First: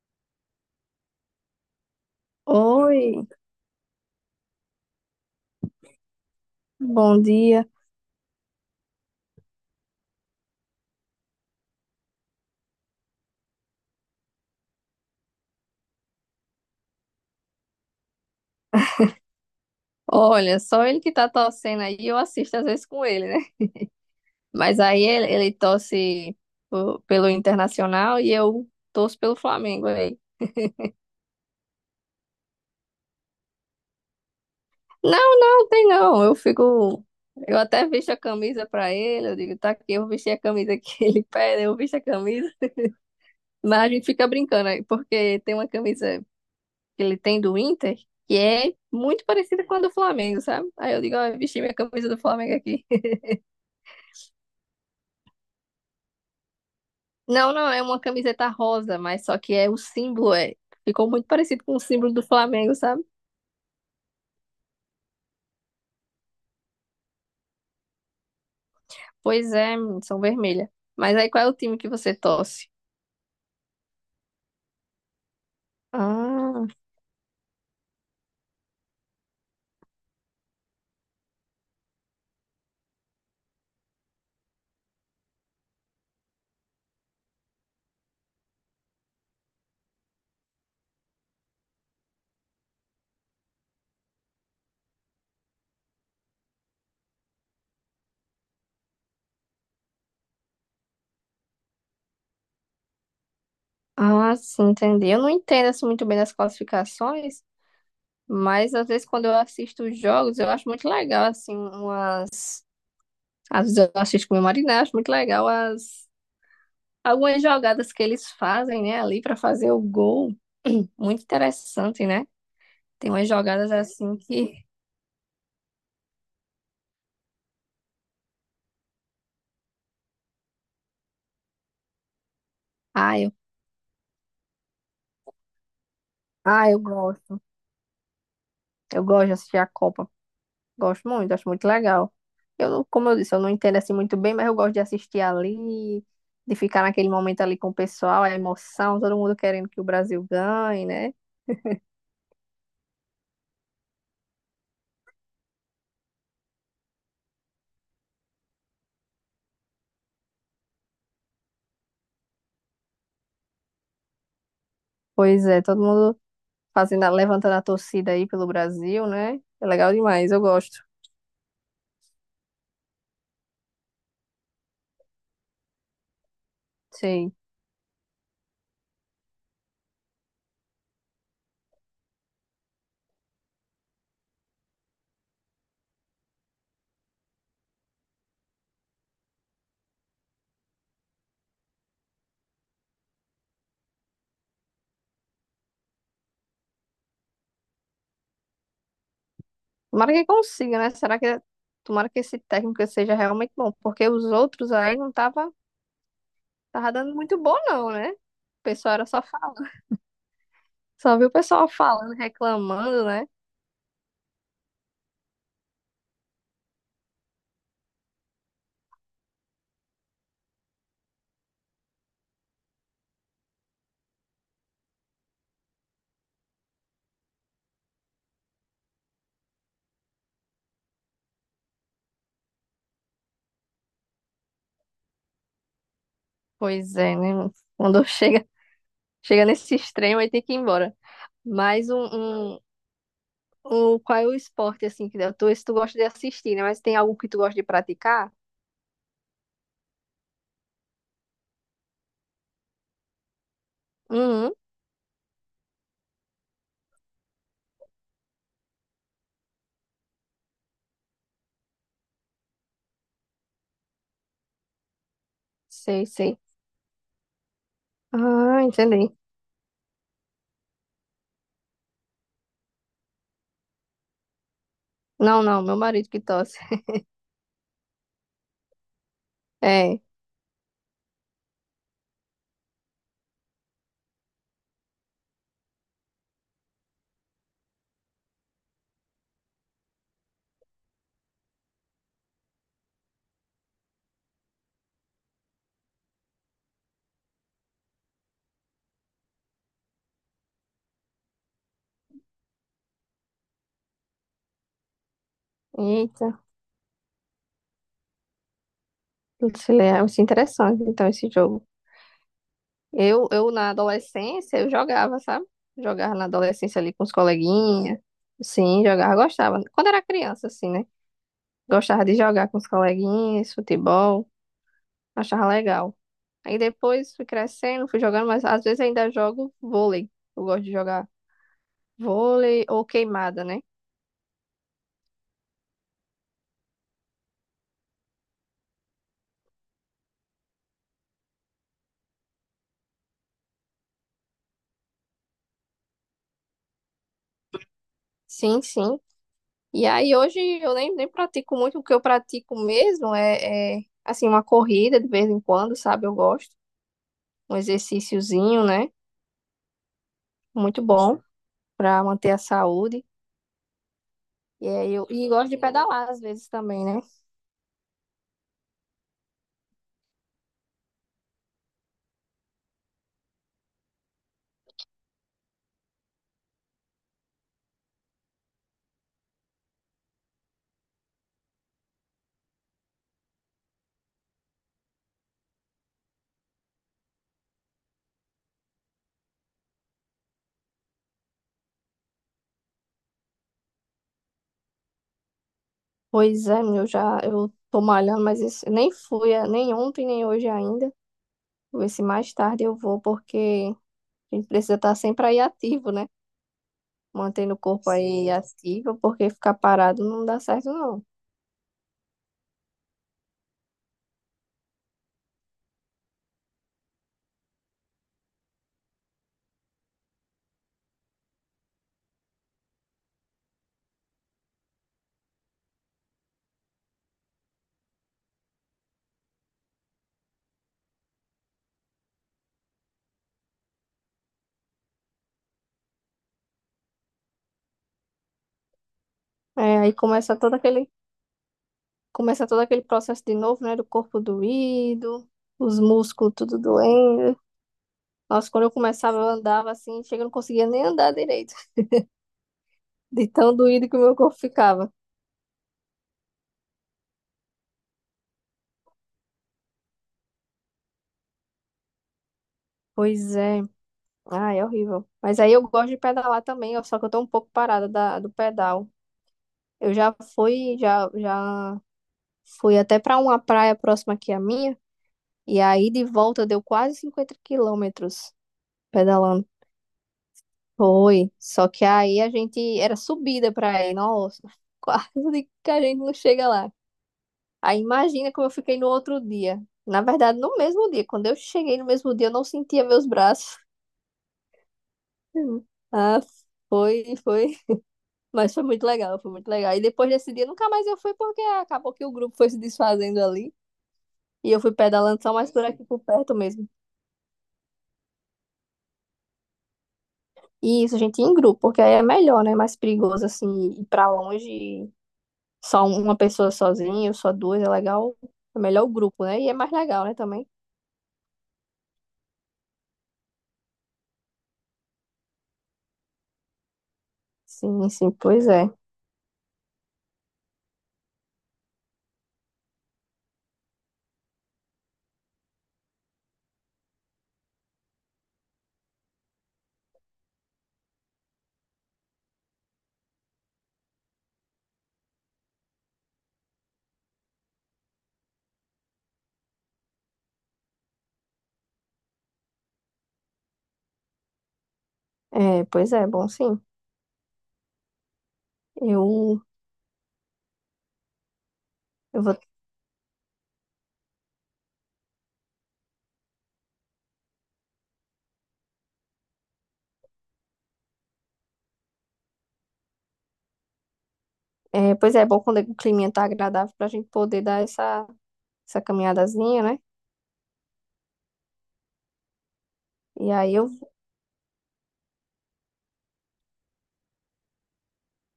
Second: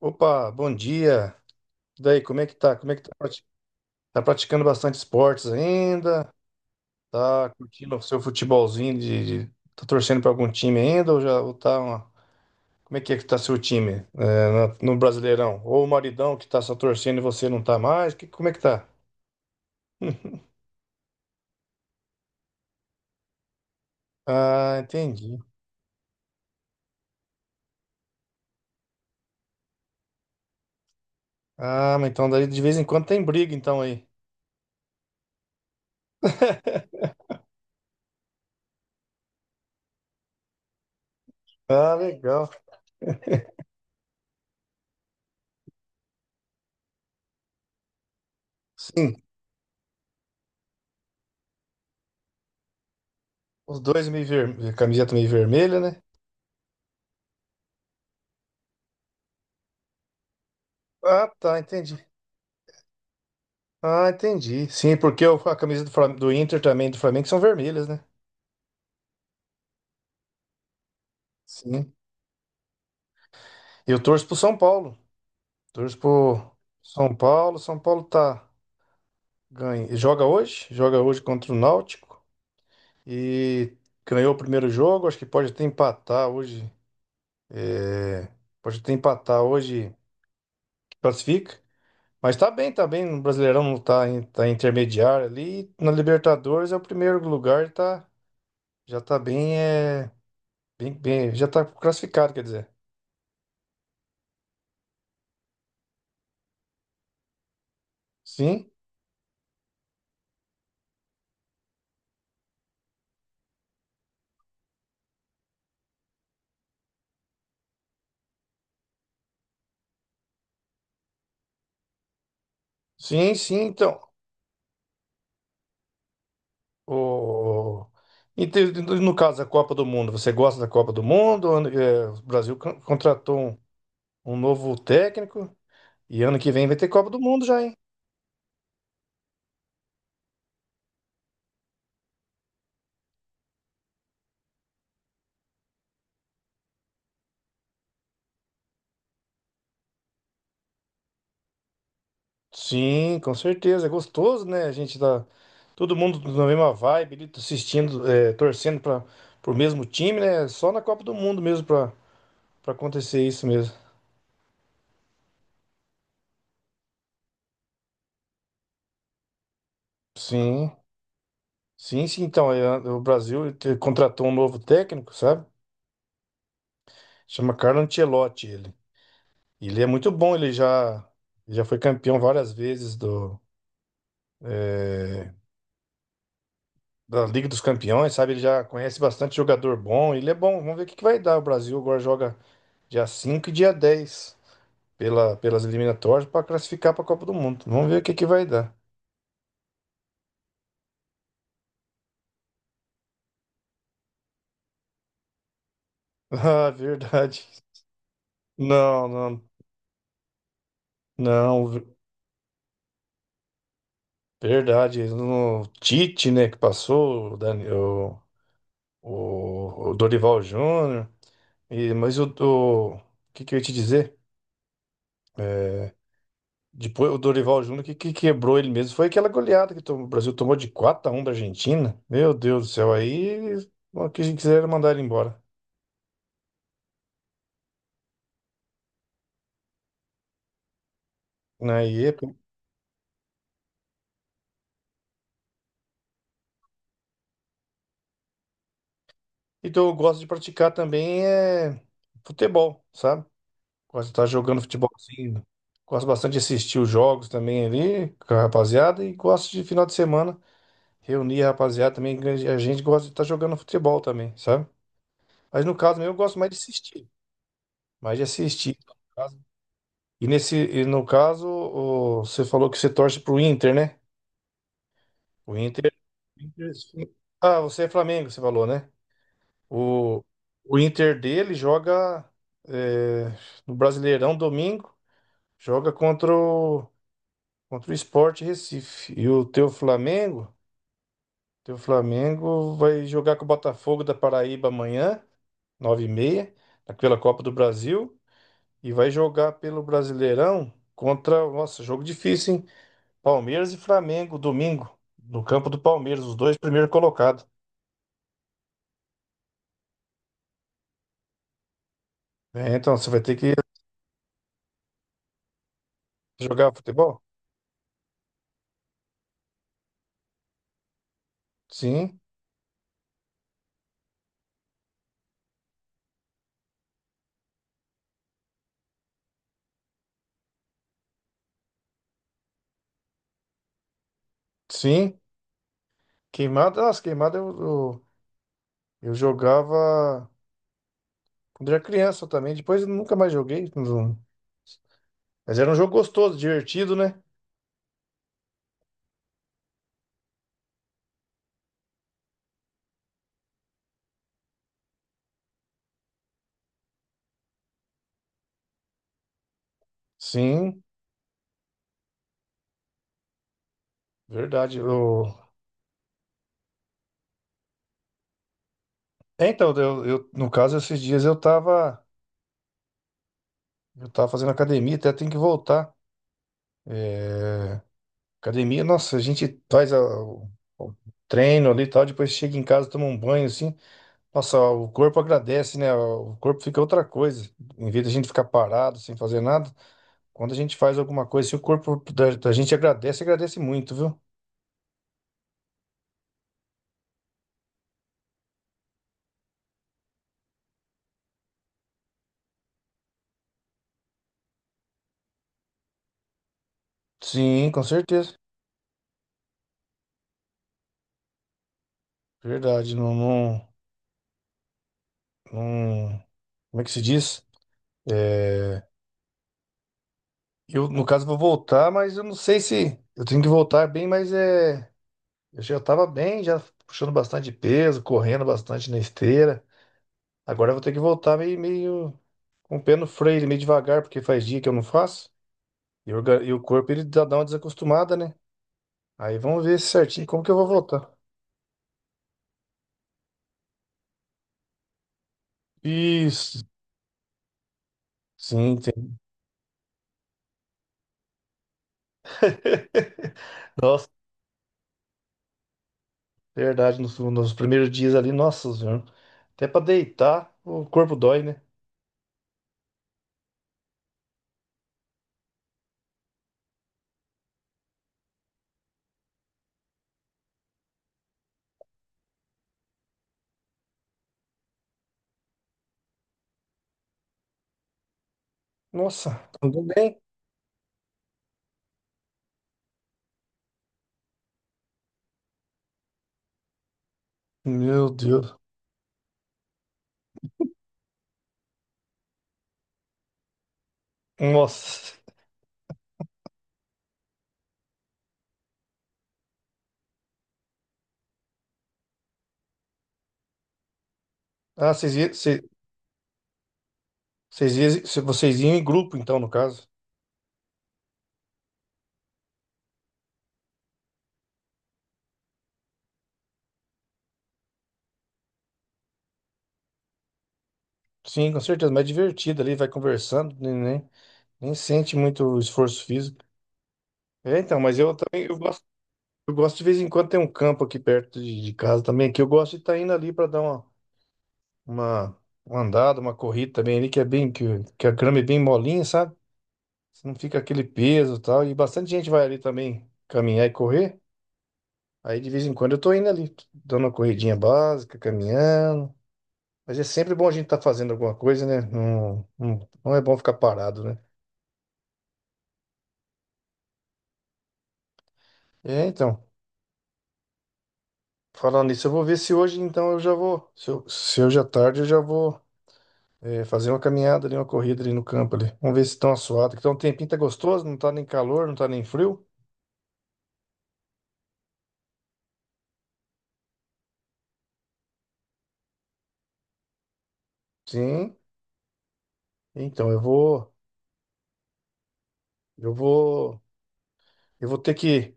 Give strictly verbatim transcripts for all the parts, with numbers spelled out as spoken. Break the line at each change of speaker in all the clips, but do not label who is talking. Opa, bom dia. E daí, como é que tá? Como é
Oi,
que tá? prati- Tá praticando bastante esportes ainda?
bom
Tá
dia.
curtindo o seu futebolzinho de, de- tá torcendo pra algum time ainda ou já ou tá uma- como é que é que tá seu time é, na- no Brasileirão? Ou o maridão que tá só torcendo e você não tá mais? Que- como é que tá?
Olha, só ele que tá torcendo aí, eu assisto às vezes com ele, né?
Ah,
Mas aí ele,
entendi.
ele torce po- pelo Internacional e eu torço pelo Flamengo aí.
Ah, mas então daí de vez em quando tem briga então aí.
Não, não, tem não. Eu fico. Eu até visto a camisa pra ele, eu digo, tá aqui, eu vesti a camisa que ele pede, eu
Ah,
visto a
legal.
camisa. Mas a gente fica brincando aí, porque tem uma camisa que ele tem do Inter que é
Sim,
muito parecida com a do Flamengo, sabe? Aí eu digo, ó, eu vesti minha camisa do Flamengo aqui.
os dois meio ver... camiseta meio vermelha, né?
Não, não, é uma camiseta rosa, mas só que é o símbolo, é. Ficou muito
Ah, tá,
parecido com o
entendi.
símbolo do Flamengo, sabe?
Ah, entendi. Sim, porque o- a camisa do, Flam- do Inter também do Flamengo são vermelhas, né?
Pois é, menino, são vermelha. Mas aí qual é o time que
Sim.
você torce?
Eu torço pro São Paulo. Torço pro
Ah,
São Paulo. São Paulo tá ganha. Joga hoje, joga hoje contra o Náutico e ganhou o primeiro jogo. Acho que pode até empatar hoje. Pode até empatar hoje, classifica. Mas tá bem, tá bem. No Brasileirão não tá, em- tá em intermediário ali. Na Libertadores é o primeiro lugar, tá, já tá bem, é, bem, bem, já tá classificado, quer dizer.
ah, sim, entendi. Eu não entendo assim, muito bem das classificações,
Sim.
mas às vezes quando eu assisto os jogos, eu acho muito legal, assim, uma... às vezes eu assisto com o meu marido, né? Acho muito legal as... algumas jogadas que eles fazem, né, ali pra fazer o gol. Muito interessante, né? Tem umas
Sim, sim,
jogadas
então.
assim que.
O... Então, no caso da Copa do Mundo, você gosta da Copa do Mundo? Ano- é, o Brasil con-
Ah, eu,
contratou um, um novo técnico e ano que vem
ah,
vai
eu
ter Copa do
gosto.
Mundo já, hein?
Eu gosto de assistir a Copa, gosto muito, acho muito legal. Eu não, como eu disse, eu não entendo assim muito bem, mas eu gosto de assistir ali, de ficar naquele momento ali com o pessoal, a emoção, todo mundo querendo que o Brasil ganhe, né?
Sim, com certeza. É gostoso, né? A gente tá todo mundo na mesma vibe, ali, assistindo, é, torcendo para pro mesmo time, né? Só na Copa do Mundo mesmo para para acontecer isso mesmo.
Pois é, todo mundo fazendo, a- levantando a torcida aí pelo Brasil, né? É legal demais, eu
Sim,
gosto.
sim, sim. Então, é, o Brasil te- contratou um novo técnico, sabe?
Sim.
Chama Carlo Ancelotti. ele. Ele é muito bom, ele já, já foi campeão várias vezes do, da Liga dos Campeões, sabe? Ele já conhece bastante jogador bom, ele é bom. Vamos ver o que que vai dar. O Brasil agora joga dia cinco e dia dez pela, pelas eliminatórias para classificar para a Copa do Mundo. Vamos ver o que que vai dar.
Tomara que consiga, né? Será que tomara que esse técnico seja realmente bom, porque os outros aí não tava,
Ah,
tava dando muito
verdade.
bom não, né? O pessoal era
Não,
só
não,
falando, só viu o pessoal
não, ver-
falando, reclamando, né?
verdade. No Tite, né, que passou, o, Dani- o, o- o Dorival Júnior. E, mas o, o o que que eu ia te dizer? É, depois o Dorival Júnior, que, que quebrou ele mesmo, foi aquela goleada que tomou- o Brasil tomou de quatro a um da Argentina. Meu Deus do céu, aí o que a gente quiser era mandar ele embora.
Pois é, né? Quando chega, chega nesse extremo, aí tem que ir embora. Mas um,
Aí, é
um, um- Qual é o esporte, assim, que tu, esse tu gosta de assistir, né? Mas tem algo que tu gosta de praticar?
então eu gosto de praticar também é, futebol, sabe? Gosto de estar
Uhum,
jogando futebolzinho. Gosto bastante de assistir os jogos também ali com a rapaziada e gosto de final de semana reunir a rapaziada também. Que A gente gosta de estar jogando futebol também, sabe? Mas no caso
sei,
meu, eu gosto
sei.
mais de assistir. Mais de
Ah,
assistir.
entendi.
E nesse, e no caso, o- você falou que você torce pro Inter, né?
Não,
O
não, meu
Inter,
marido que tosse.
Inter- Ah, você é Flamengo, você falou, né?
É.
O, o Inter dele joga é, no Brasileirão domingo, joga contra o, contra o Sport Recife. E o teu Flamengo, teu Flamengo vai jogar com o Botafogo da Paraíba amanhã, nove e meia pela Copa do Brasil, e vai jogar pelo Brasileirão contra, nossa, jogo difícil, hein? Palmeiras e Flamengo, domingo, no campo do Palmeiras, os
Eita,
dois primeiros colocados.
isso é isso é interessante, então, esse jogo.
É, então você vai
Eu,
ter
eu,
que
na adolescência, eu jogava, sabe? Jogava na
jogar
adolescência ali com os
futebol?
coleguinhas. Sim, jogava, gostava. Quando era criança, assim, né? Gostava de
Sim,
jogar com os coleguinhas, futebol. Achava legal. Aí depois fui crescendo, fui jogando, mas às vezes ainda jogo vôlei. Eu gosto de jogar vôlei ou queimada, né?
sim. Queimada, nossa, queimada eu, eu, eu jogava quando era criança também, depois eu nunca mais joguei. não- Mas era um jogo gostoso, divertido, né?
Sim, sim. E aí hoje eu nem, nem pratico muito, o que eu pratico mesmo é, é, assim, uma corrida de vez em quando, sabe? Eu gosto. Um exercíciozinho, né? Muito
Sim,
bom para manter a saúde. E
verdade.
aí eu
Eu...
e gosto de pedalar às vezes também, né?
É, então, eu, eu- no caso, esses dias eu tava, eu tava fazendo academia, até tenho que voltar. É, academia, nossa, a gente faz a- o, o treino ali e tal, depois chega em casa, toma um banho assim. Nossa, o corpo agradece, né? O corpo fica outra coisa. Em vez da gente ficar parado sem fazer nada, quando a gente faz alguma coisa, assim, o corpo da, da gente agradece, agradece muito, viu?
Pois é, meu já eu tô malhando, mas esse- nem fui, eh, nem ontem, nem hoje ainda. Vou ver se mais tarde eu vou, porque. A gente precisa estar sempre aí ativo, né? Mantendo o
Sim, com
corpo aí. Sim,
certeza.
ativo, porque ficar parado não dá certo, não.
Verdade, não, não, não- como é que se diz? É, eu, no caso, vou voltar, mas eu não sei se eu tenho que voltar bem, mas é, eu já tava bem, já puxando bastante peso, correndo bastante na esteira. Agora eu vou ter que voltar meio, meio com o pé no freio, meio devagar, porque faz dia que eu não faço. E, o orga- e o corpo ele dá dá uma desacostumada, né? Aí vamos
É,
ver
aí
certinho
começa
como que
todo
eu vou
aquele,
voltar.
começa todo aquele processo de novo, né? Do corpo doído, os músculos tudo
Isso.
doendo. Nossa, quando eu
Sim, tem.
começava, eu andava assim, chega, eu não conseguia nem andar direito, de tão doído que o
Nossa,
meu corpo ficava.
verdade, nos, nos primeiros dias ali, nossa senhora. Até pra deitar, o corpo dói, né?
Pois é, ah, é horrível. Mas aí eu gosto de pedalar também, ó, só que eu tô um pouco parada da, do pedal. Eu já fui, já, já fui até pra uma praia próxima aqui à minha. E aí de volta deu quase cinquenta quilômetros pedalando.
Nossa, tudo bem?
Foi. Só que aí a gente era subida pra ir. Nossa, quase que a gente não chega lá. Aí
Meu
imagina como eu
Deus.
fiquei no outro dia. Na verdade, no mesmo dia. Quando eu cheguei no mesmo dia, eu não sentia meus braços.
Nossa.
Ah, foi, foi. Mas foi muito legal, foi muito legal. E depois desse dia, nunca mais eu fui porque acabou que o grupo foi se desfazendo ali. E eu fui
Ah, vocês
pedalando
iam,
só mais
vocês,
por aqui por perto mesmo.
vocês iam vocês iam em grupo, então, no caso.
E isso, gente, em grupo, porque aí é melhor, né? É mais perigoso, assim, ir pra longe, só um, uma pessoa sozinha, ou só duas, é legal. É melhor o grupo, né? E é mais legal, né, também.
Sim, com certeza, mais divertido ali, vai conversando, né? né? Nem sente muito esforço físico. É, então,
Sim,
mas
sim,
eu também
pois
eu
é.
gosto, eu gosto de vez em quando tem um campo aqui perto de, de casa também, que eu gosto de estar indo ali para dar uma, uma, uma andada, uma corrida também ali, que é bem, que, o- que a grama é bem molinha, sabe? Você não fica aquele peso e tal. E bastante gente vai ali também caminhar e correr. Aí de vez em quando eu tô indo ali, dando uma corridinha básica, caminhando. Mas é sempre bom a gente estar fazendo alguma coisa, né? Não, não, não é bom ficar parado, né?
É, pois é, bom, sim.
É,
Eu,
então. Falando nisso, eu
eu
vou ver
vou...
se hoje, então, eu já vou. Se, eu, se hoje à tarde, eu já vou eh, fazer uma caminhada ali, uma corrida ali no campo ali. Vamos ver se estão assuados. Então, um tempinho tá gostoso, não tá nem calor, não tá nem frio.
É, pois é, é bom quando o clima tá agradável pra gente poder dar essa, essa caminhadazinha, né?
Sim. Então, eu
E aí eu...
vou, eu vou, eu vou ter que,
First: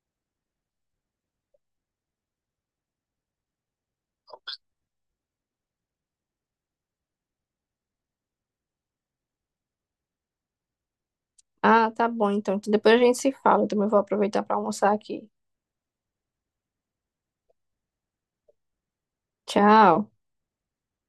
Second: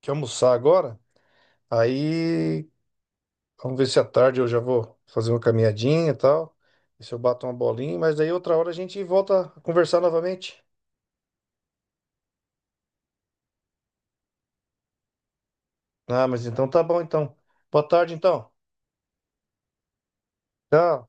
que almoçar agora. Aí, vamos ver se à tarde eu já vou fazer uma caminhadinha e tal. Ver se eu bato uma bolinha, mas daí outra hora a gente volta a conversar novamente.
Ah, tá bom, então. Então depois a gente se fala. Eu também vou aproveitar pra almoçar aqui.
Ah, mas então tá bom, então. Boa tarde, então.
Tchau.
Tchau.